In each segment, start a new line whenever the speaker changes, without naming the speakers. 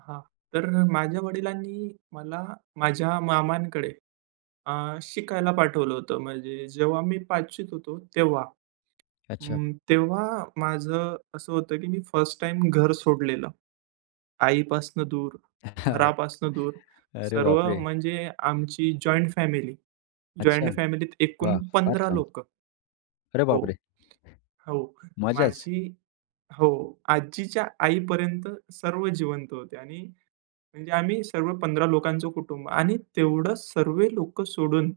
हां, तर माझ्या वडिलांनी मला, माझ्या मामांकडे अ, शिकायला पाठवलं होतं. म्हणजे जेव्हा मी 5वीत होतो तेव्हा.
अच्छा.
हं, तेव्हा माझं असं होतं की मी फर्स्ट टाईम घर सोडलेलं. आईपासून दूर,
हां.
घरापासून दूर,
अरे
सर्व
बापरे!
म्हणजे आमची जॉइंट फॅमिली.
अच्छा
जॉइंट फॅमिलीत
वा!
एकूण
फार
15
छान.
लोकं
अरे
हो,
बापरे!
हो,
मजाच.
माझी हो, आजीच्या आई पर्यंत सर्व जिवंत होते आणि म्हणजे आम्ही सर्व 15 लोकांचं कुटुंब आणि तेवढं सर्वे लोकं सोडून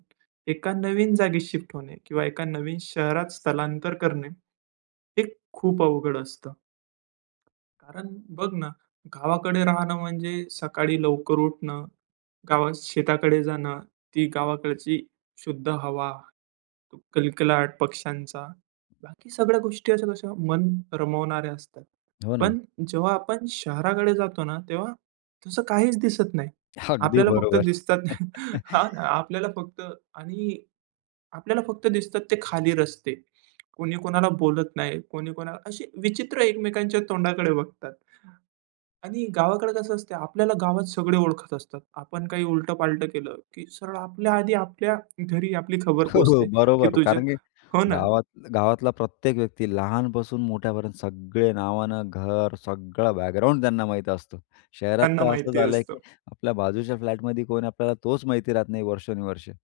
एका नवीन जागी शिफ्ट होणे किंवा एका नवीन शहरात स्थलांतर करणे, हे खूप अवघड असतं. कारण बघ ना, गावाकडे राहणं म्हणजे सकाळी लवकर उठणं, गावात शेताकडे जाणं, ती गावाकडची शुद्ध हवा, कलकलाट पक्ष्यांचा. बाकी सगळ्या गोष्टी अशा कशा मन रमवणाऱ्या असतात.
हो ना.
पण जेव्हा आपण शहराकडे जातो ना, तेव्हा तसं काहीच दिसत नाही.
अगदी
आपल्याला फक्त
बरोबर.
दिसतात हां, आपल्याला फक्त आणि आपल्याला फक्त दिसतात ते खाली रस्ते. कुणी कुणाला बोलत नाही, कोणी कोणाला अशी विचित्र एकमेकांच्या तोंडाकडे बघतात आणि गावाकडे कसं असतं? आपल्याला गावात सगळे ओळखत असतात. आपण काही उलटं-पालटं केलं की सरळ आपल्या आधी आपल्या घरी आपली खबर
हो, हो,
पोचते, की
बरोबर.
तुझं
कारण की
हो ना.
गावात गावातला प्रत्येक व्यक्ती, लहानपासून मोठ्यापर्यंत सगळे नावानं, घर सगळं बॅकग्राऊंड, त्यांना माहीत असत. शहरात
त्यांना
तर असं
माहिती
झालंय की
असतं.
आपल्या बाजूच्या फ्लॅटमध्ये कोण आहे? आपल्याला तोच माहिती राहत नाही वर्षानुवर्षे.